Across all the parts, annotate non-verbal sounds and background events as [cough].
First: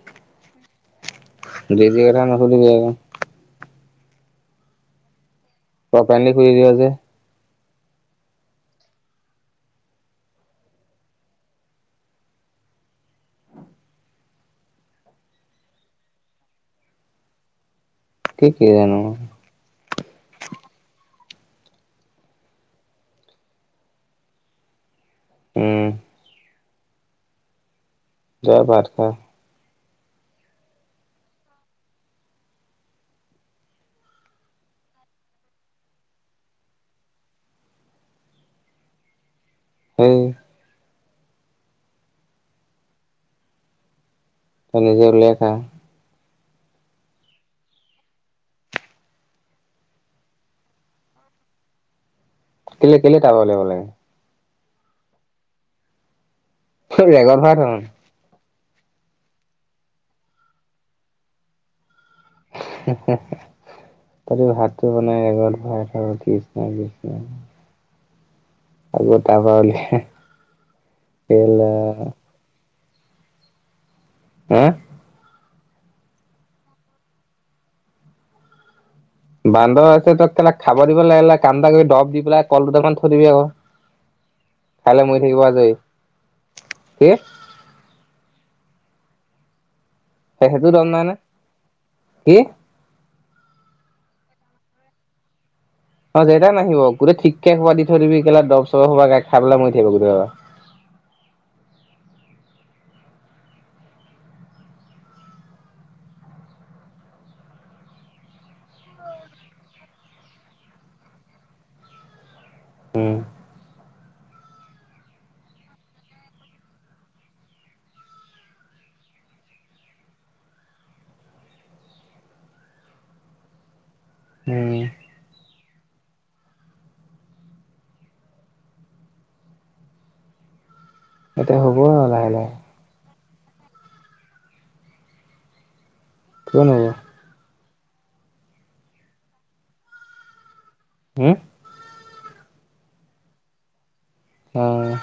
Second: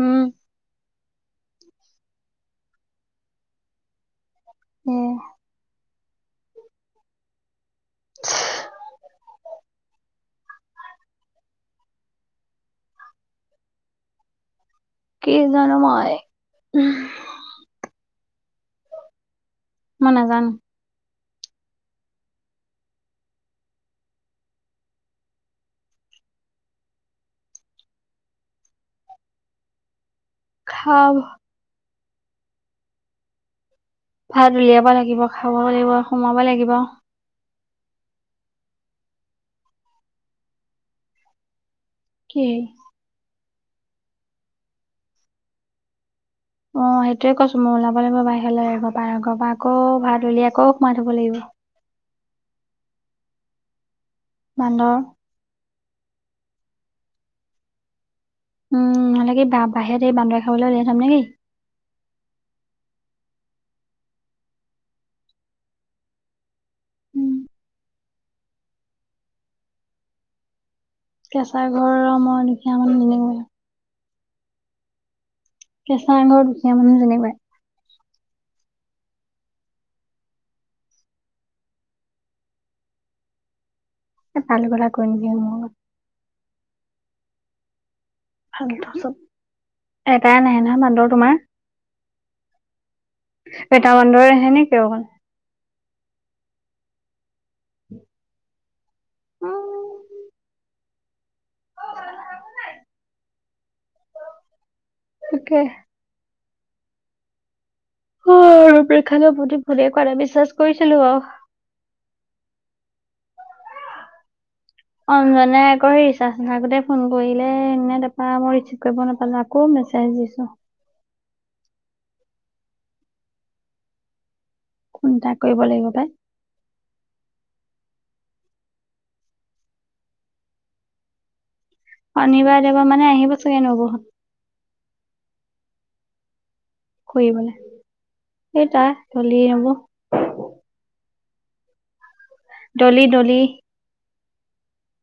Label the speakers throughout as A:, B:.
A: উম
B: [unintelligible]
A: উম,
B: ককা হেন্তে খুলি দিব যে।
A: [unintelligible] কি জানো মই উম, হ।
B: কি- কি জানো মই।
A: মই নেজানো।
B: উম যা ভাত, খা
A: খাম ভাত উলিয়াব লাগিব খাব লাগিব সোমাব লাগিব।
B: হেই
A: কি হেই
B: পানী ঢালি লখা
A: অ সেইটোয়ে কৈছো মই ওলাব লাগিব বাহিৰেলৈৰ পৰা ঘৰ পৰা আকৌ ভাত, উলি আকৌ সোমাই থ'ব লাগিব।
B: কেলে কেলে তাপা ওলিয়াব লাগিব লাগে।
A: বান্দৰ
B: হে জেগা ভ
A: উম নহলে কি বাহিৰ এই বান্দৰে, খাবলৈ ওলাই থম নেকি।
B: হে, হে, তহতি ভাতটো বনাই বেগত ভয় বৰাই থওঁ কিছ ন কি ন
A: উম
B: আগ তাৰ পা উলিয়াই
A: কেঁচা
B: কেলা
A: ঘৰ মই নি
B: হে
A: কেঁচা আঙৰ দুখীয়া মানুহ যেনিবাই
B: বান্দৰ আছে তা খেলা খাব দিব লাগিলে কান্দা, কি ডৰব দি পেলাই কল, দুটামান থৈদিবি আওঁ
A: তাল লগত আকৌ এনেকে নহব
B: কি?
A: ফালটো চব এটাই নাই
B: সেইটো
A: নহয়
B: দম নে
A: বান্দৰ তোমাৰ
B: কি?
A: এটা বান্দৰে আহে নেকি অকল
B: অ যেটা নাহিব গোটেই ঠিকে এঘোপা দি থবি কেলা দচ। চবা গাই খাই পেলাই মৰি থাকিব
A: উম
B: গোটেইা।
A: তাকে অ প্ৰেক্ষালৈ প্ৰতিত ভালেই কৰা বিশ্বাস কৰিছিলো অ
B: উম
A: অঞ্জনে আকৌ সেই ৰিচাৰ্জ আগতে ফোন কৰিলে এনে তাৰপা মই ৰিচিভ কৰিব নাপালো আকৌ মেছেজ দিছো।
B: উম
A: কোন তাক কৰিব লাগিব পাই।
B: এতিয়া হ'ব আৰু লাহে লাহে
A: শনিবাৰে দেওবাৰে মানে আহিব। চাগে নবহ হত
B: কিয় নেজাই
A: সেইটাই চলি যাব।
B: হুম
A: ডলি, ডলি
B: অ, '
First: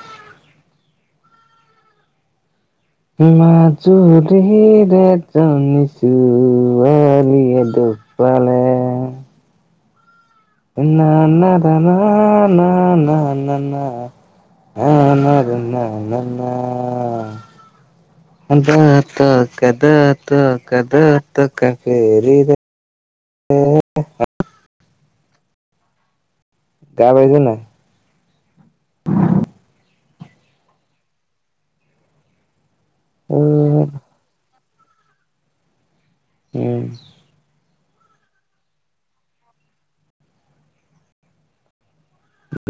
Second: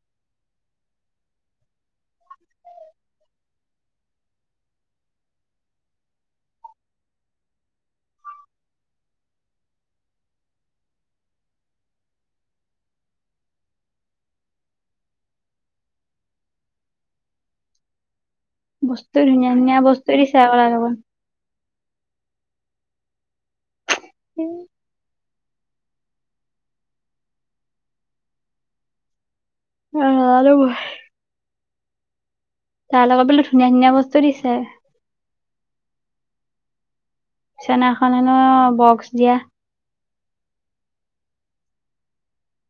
B: মাজুলীয়ে এজনী ছোৱালীয়ে দুখপালে। না না না না না না না না না না না না না,
A: বস্তু
B: দহটকা,
A: ধুনীয়া ধুনীয়া বস্তু দিছে আকৌ তাৰ
B: দহটকা,
A: লগত
B: দহটকা, তক তাকে [unintelligible]
A: উম
B: গা ধুবি নাই
A: উম নোৱাৰো মই তাৰ লগত
B: অ
A: বোলো ধুনীয়া ধুনীয়া বস্তু দিছে
B: উম
A: বিচেনাখনোন বক্স দিয়া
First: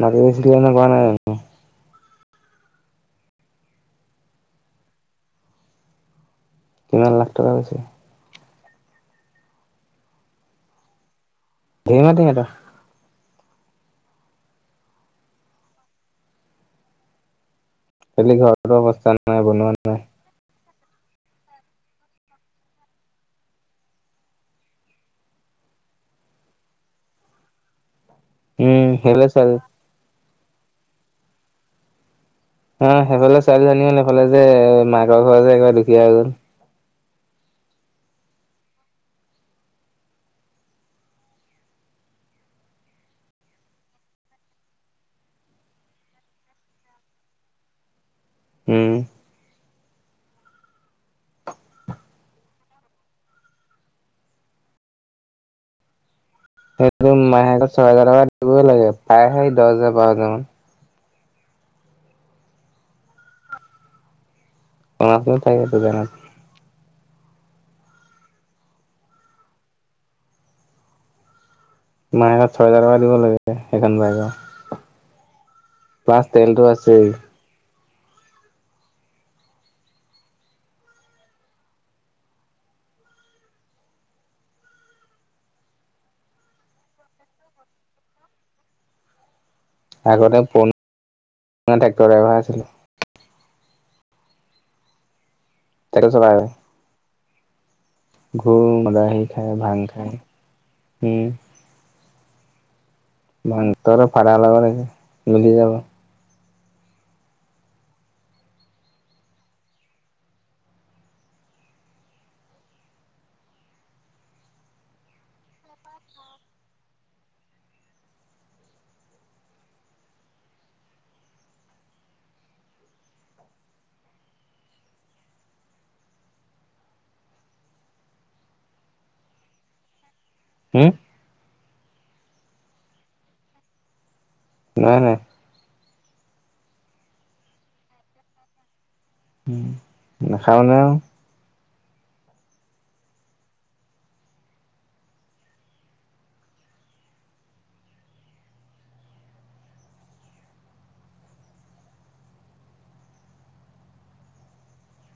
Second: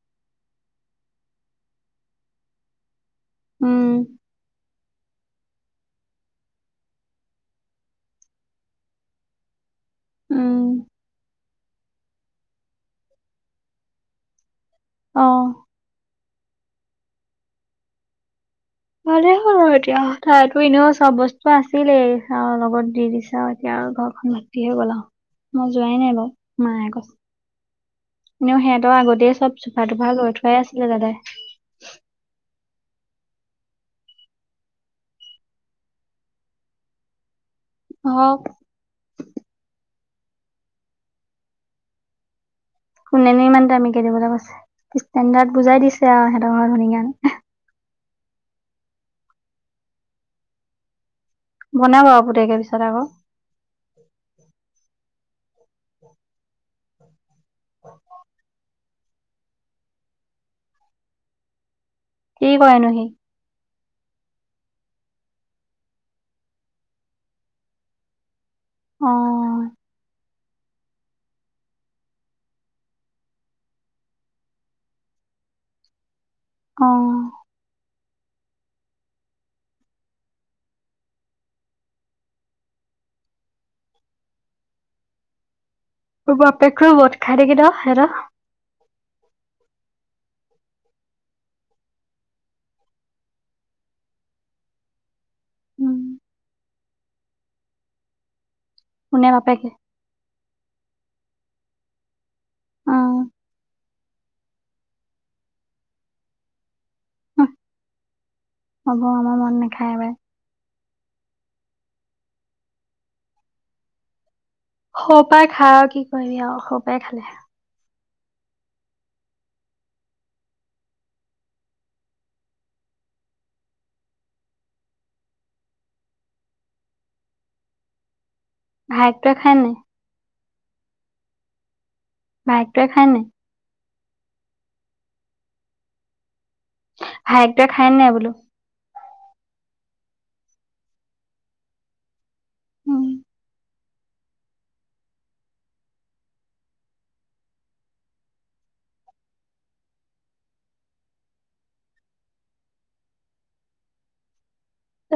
B: লগৰ [unintelligible]
A: উম
B: কিমান লাখ টকা কৈছে
A: উম
B: [unintelligible] তো মাতা
A: অহ
B: হেলি ঘৰত
A: ভালেই হ'ল আৰু এতিয়া থাইত ত এনেও চব বস্তু আছিলেই আ লগত দি দিছে এতিয়া ঘৰখন ভৰ্তি হৈ গল আও মই যোৱাই নাই বাৰু মায়ে কৈছে এনেও
B: উম
A: সিহঁতৰ
B: সেইফালে
A: আগতেই
B: ছোৱালী
A: চব চোফা তোফা লৈ থো কৈ আছিলো দাদাই
B: অ সেইফালে ছোৱালীজনীয়ে নকলে যে মাকৰ ঘৰ যে একবাৰ দুখীয়া হল
A: হওক কোনেনো ইমান দামীকে দিবলে কৈছে ষ্টেন্ডাৰ্ড বুজাই দিছে আও সিহঁতৰ ঘৰ ধনী কাৰনে
B: উম
A: বনাব আ পুতেকে পিছত আকৌ
B: সেইটোত মাই মাহেকত ছয় হেজাৰ টকা দিবই লাগে তা সেই দচ হেজা বাৰ দিন
A: কি কযনো সি
B: [unintelligible]
A: অহ
B: মাহেকত ছয় হেজাৰ টকা দিব লাগে সেইখন বাইকৰ প্লাচ তেলটো
A: অ
B: আছেই
A: তো বাপেকতো মদ খাই থাকে ন হেতৰ
B: আগতে পুৰণা ট্ৰেক্টৰ ড্ৰাইভাৰ আছিলে
A: উম
B: টেক্টৰ চলাই উম ঘোৰ মাদাহী
A: কোনে
B: খায়
A: বাপেকে
B: ভাং খায় হম
A: অ
B: ভাংটো আৰু চাদা লগাই লব মিলি যাব
A: হ'ব আমাৰ মদ নেখাই পাই সও' পৰাই খাই আৰু কি কৰিবি আৰু সৰু পৰাই খালে ভাইক টোৱে খাই নাই
B: হম
A: ভাইকটোৱে খাই নাই
B: নহাই নাই
A: ভাইক টোৱে খায়ন নাই বোলো?
B: উ নাখায় মানে আৰু
A: উম।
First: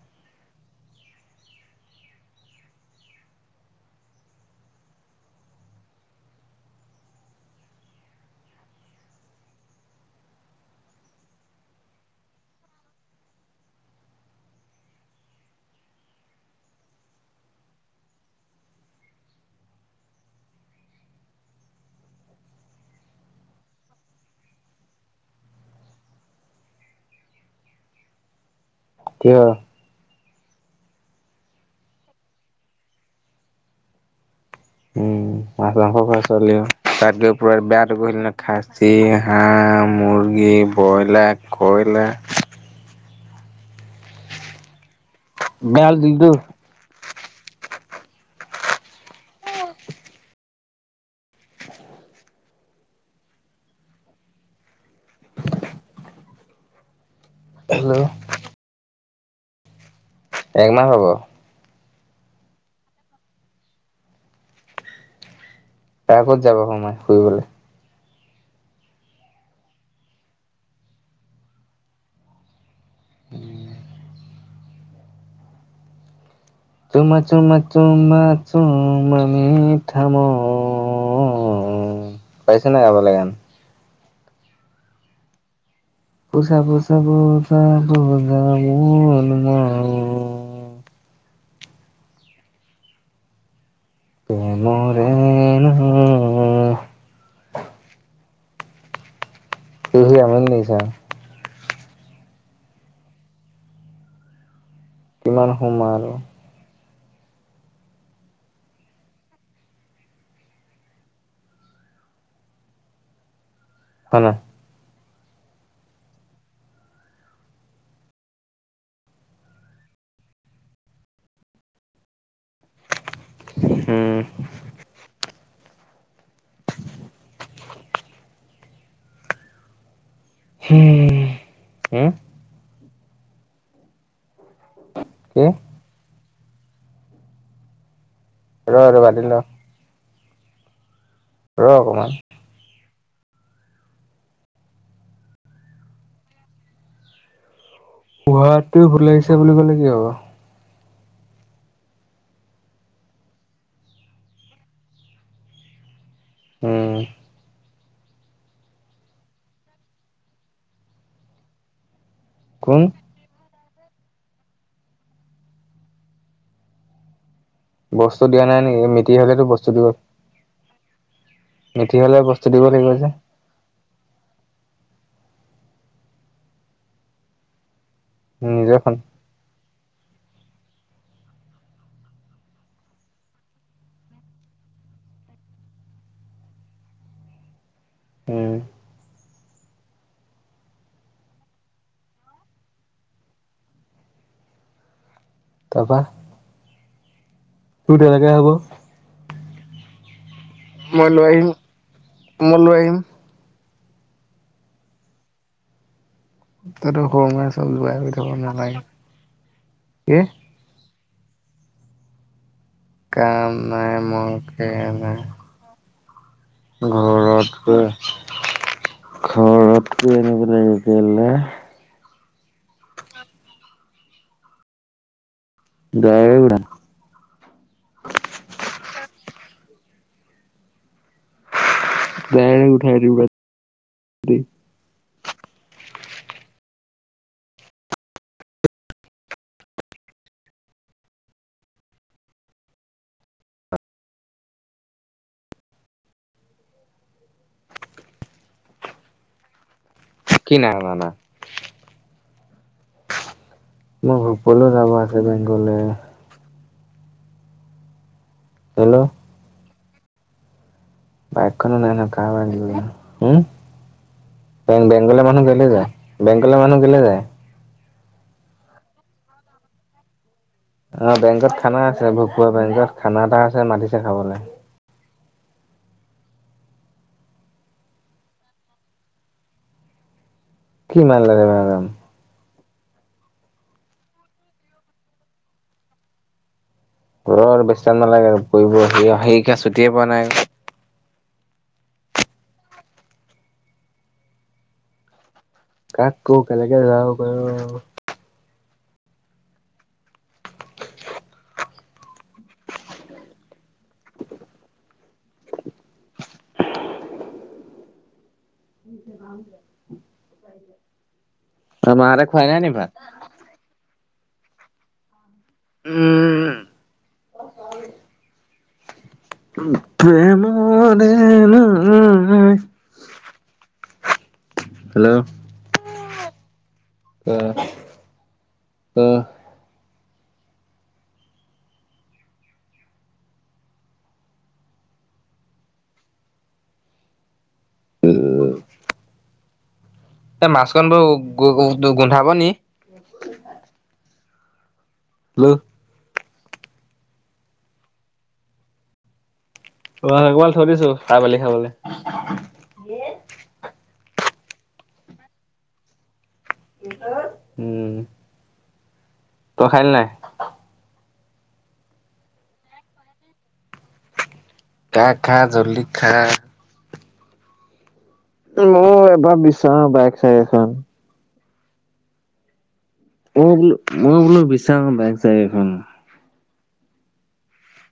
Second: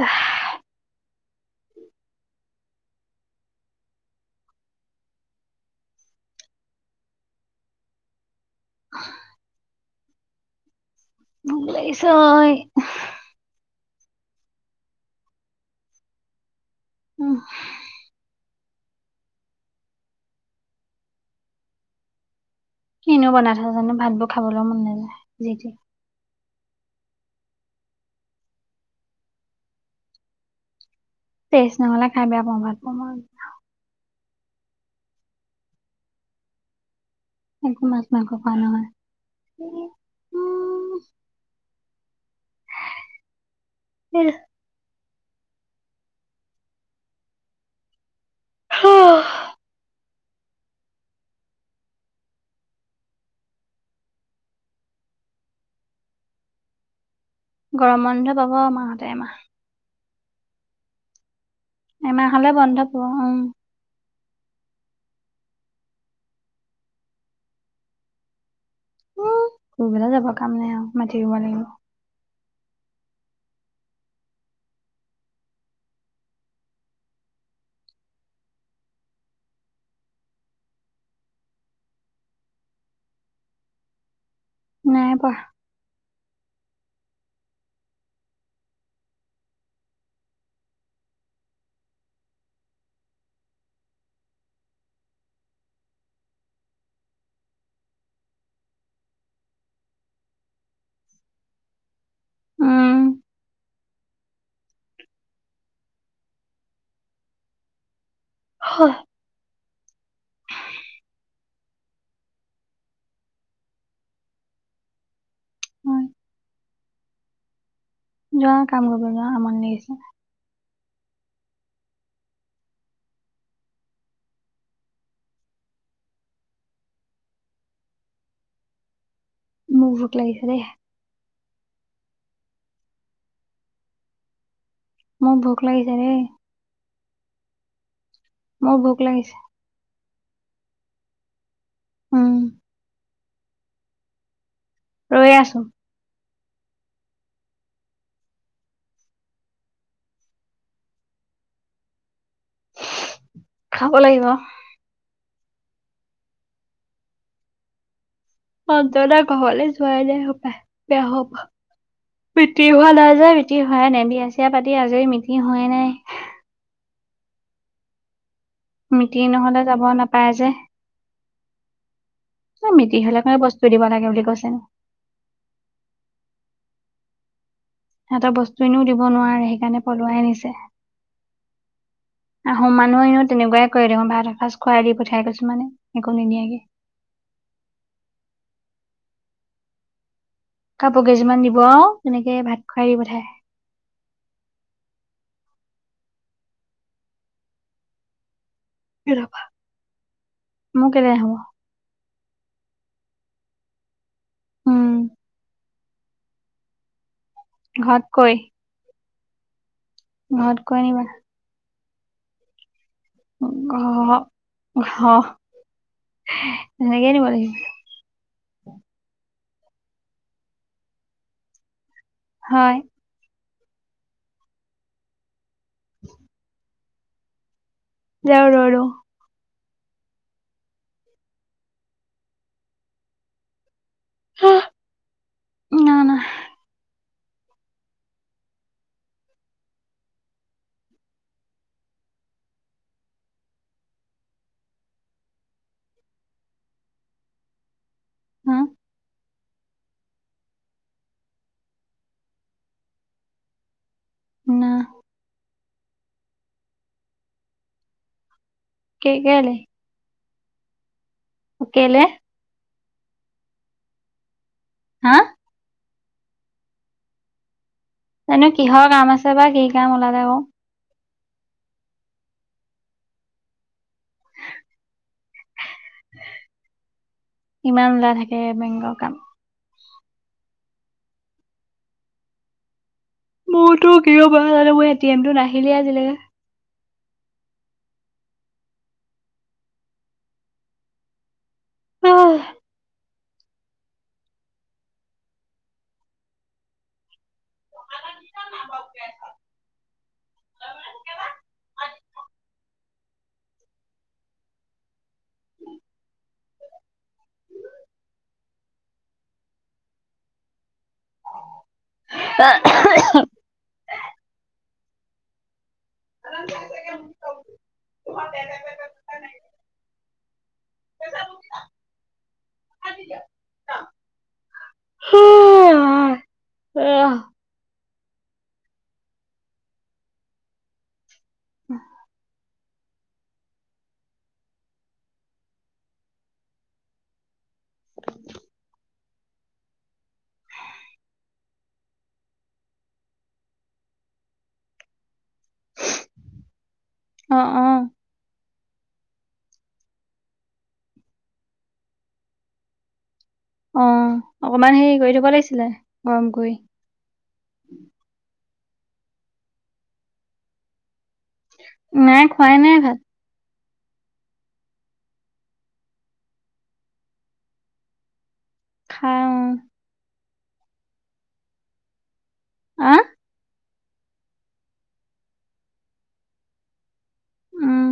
A: অ [inaudible] মোক লাগিছে ও। উম। কিনোও বনাই থ জানো ভাতবোৰ খাবলৈ মন নাযায় যিট।
B: ক
A: তেজ নহ'লে খাই বেয়া পম ভাত প
B: উম মাছ মাংস খ চোৱলীও তাত প
A: একো
B: বেয়াটো গ
A: মাছ মাংস খোৱা নহয়
B: খাচী হাঁহ মুৰ্গী
A: উম,
B: ব্ৰইলাৰ ক আ
A: উম
B: ম হাল দিনটো
A: আহ
B: হেল্ল'
A: গৰম বন্ধ পাব আমাৰ ম
B: একমাহ হব
A: এমাহ হলে বন্ধ পোৱা উম।
B: তাৰ ক'ত যাব সোমাই ফুৰিবলৈ
A: উ কৰিববেলা যাব কাম নাই আৰু মাতিব লাগিব।
B: প চুমা চুমাু চুমা চুম মিঠা মন, পাইছো নে নাই গাবালে গান?
A: নাই পোৱা।
B: বুজা বুজা বুজা মোৰ মন। প্ৰেমৰে নৈ তি আমনি লাগিছিল?
A: উম
B: কিমান সময় আৰু
A: হয়।
B: হ না।
A: জ কাম কৰিব ন আমানি লাগিছে
B: হম
A: ম লাগছে দে।
B: হে
A: মোৰ ভোক লাগিছে
B: এ
A: মোৰ ভোক লাগিছে
B: পাৰল ৰ অকমান
A: উম ৰৈ আছো
B: পোহাতোৱে ভুল লাগিছে বুলি কলে কি হ'ব।
A: খাব লাগিব
B: উম
A: অন্ততা ঘৰলৈ যোৱাই নাই হপাই বেয়া হ'বা [unintelligible] মিটিং
B: কোন
A: হোৱায় নাই বিয়া চিয় পাতি আজৰি মিটিং হয়োৱে নাই
B: বস বস্তু দিয়া নাই নেি মিটি
A: মিটিং
B: হ'লেতো
A: নহলে
B: বস্তু
A: যাব
B: দিব
A: নাপায় যে
B: মেঠি হলে বস্তু দিব
A: এ
B: লাগিব
A: মিটিং
B: যে
A: হলে মানে বস্তু দিব লাগে বুলি কৈছে এটা বস্তু এনেও
B: নিজৰখন
A: দিব নোৱাৰে সেইকাৰণে পলোৱাই নিছে আহোম মানুহ এনো তেনেকোৱাই কৰে দেখ ভাত এসাঁজ খুৱাই দি পঠিয়াই গৈছো মানে একো নিদিয়াকে
B: উম
A: কাপোৰ কেইযিমান দিব আৰু তেনেকে ভাত খুৱাই দি পথাই
B: তাপা তোৰত এনেকে হ'ব
A: বিবা মো কেলে হব
B: কোমল লৈ আহিম
A: উম
B: তাকে টো গৰমে চব যোৱাই কৰি থাব নালাগে কি
A: ঘাত কৈ আ নিবা
B: কাম নাই
A: ঘ
B: মকে নাই
A: এ কেনেকে লাগিব
B: ঘৰতকৈ এনেব ললে
A: হয়
B: দাইল
A: যাও ৰ ৰ
B: গাই উঠাই দিব [unintelligible]
A: না না হুম
B: কি না না মই ভূল
A: না
B: যাব আছে ব গ'লে হেল্ল'
A: কে কলে
B: বখনো ন
A: কেলে
B: নাই পিল হুম
A: হা
B: বেংকলে মানুহ কেলে যায় বেংকলে মানুহ কেলে যায়
A: জানো কিহৰ কাম আছে বা কি কাম ওলালে আকৌ-
B: অ বেংকত খানা আছে ভা বেংকত খানা এটা আছে মাতিছে খাবলে-
A: ইমান ওলাই থাকে বেংকৰ কাম
B: কি মান লাগ মেডম [unintelligible]
A: মহতো কিয় বাৰ মই এ টি এমটো নাহিলেই আজিলৈকে
B: ঘ আৰু বেছ টাই নালাগে আৰু়বছুটিয়ে পোৱা নাই
A: উম
B: কাক কোও কেনেকে যাওঁ বাৰু
A: [unintelligible]
B: নি্চ ব [inaudible] মাসতে খুৱাই নাই নি ভাত উম
A: আাগে তোমাৰ তে [unintelligible]
B: প্ৰেমত অ দে ন উম উ হেল্ল'
A: অ
B: কোৱা ক
A: উম [inaudible]
B: উ [unintelligible] এ মাছখন বৰ গো গো গোন্ধাব নি হেল্ল'
A: অ অ
B: অ অকবমান থৈ দিছো তাই পালি খাবলৈ [unintelligible]
A: অ অকমান হেৰি কৰি থব লাগিছিলে গ
B: উম তই খালি নাই
A: নাই খোৱাই নাই ভাত
B: খা খা জল্লি খা মই এবাৰ
A: খাওঁ
B: বিশচাৰ বাইক সেই এখন
A: আহ
B: অই বোলো মই বোলো বিশাম বাইক চাইক এখন
A: উম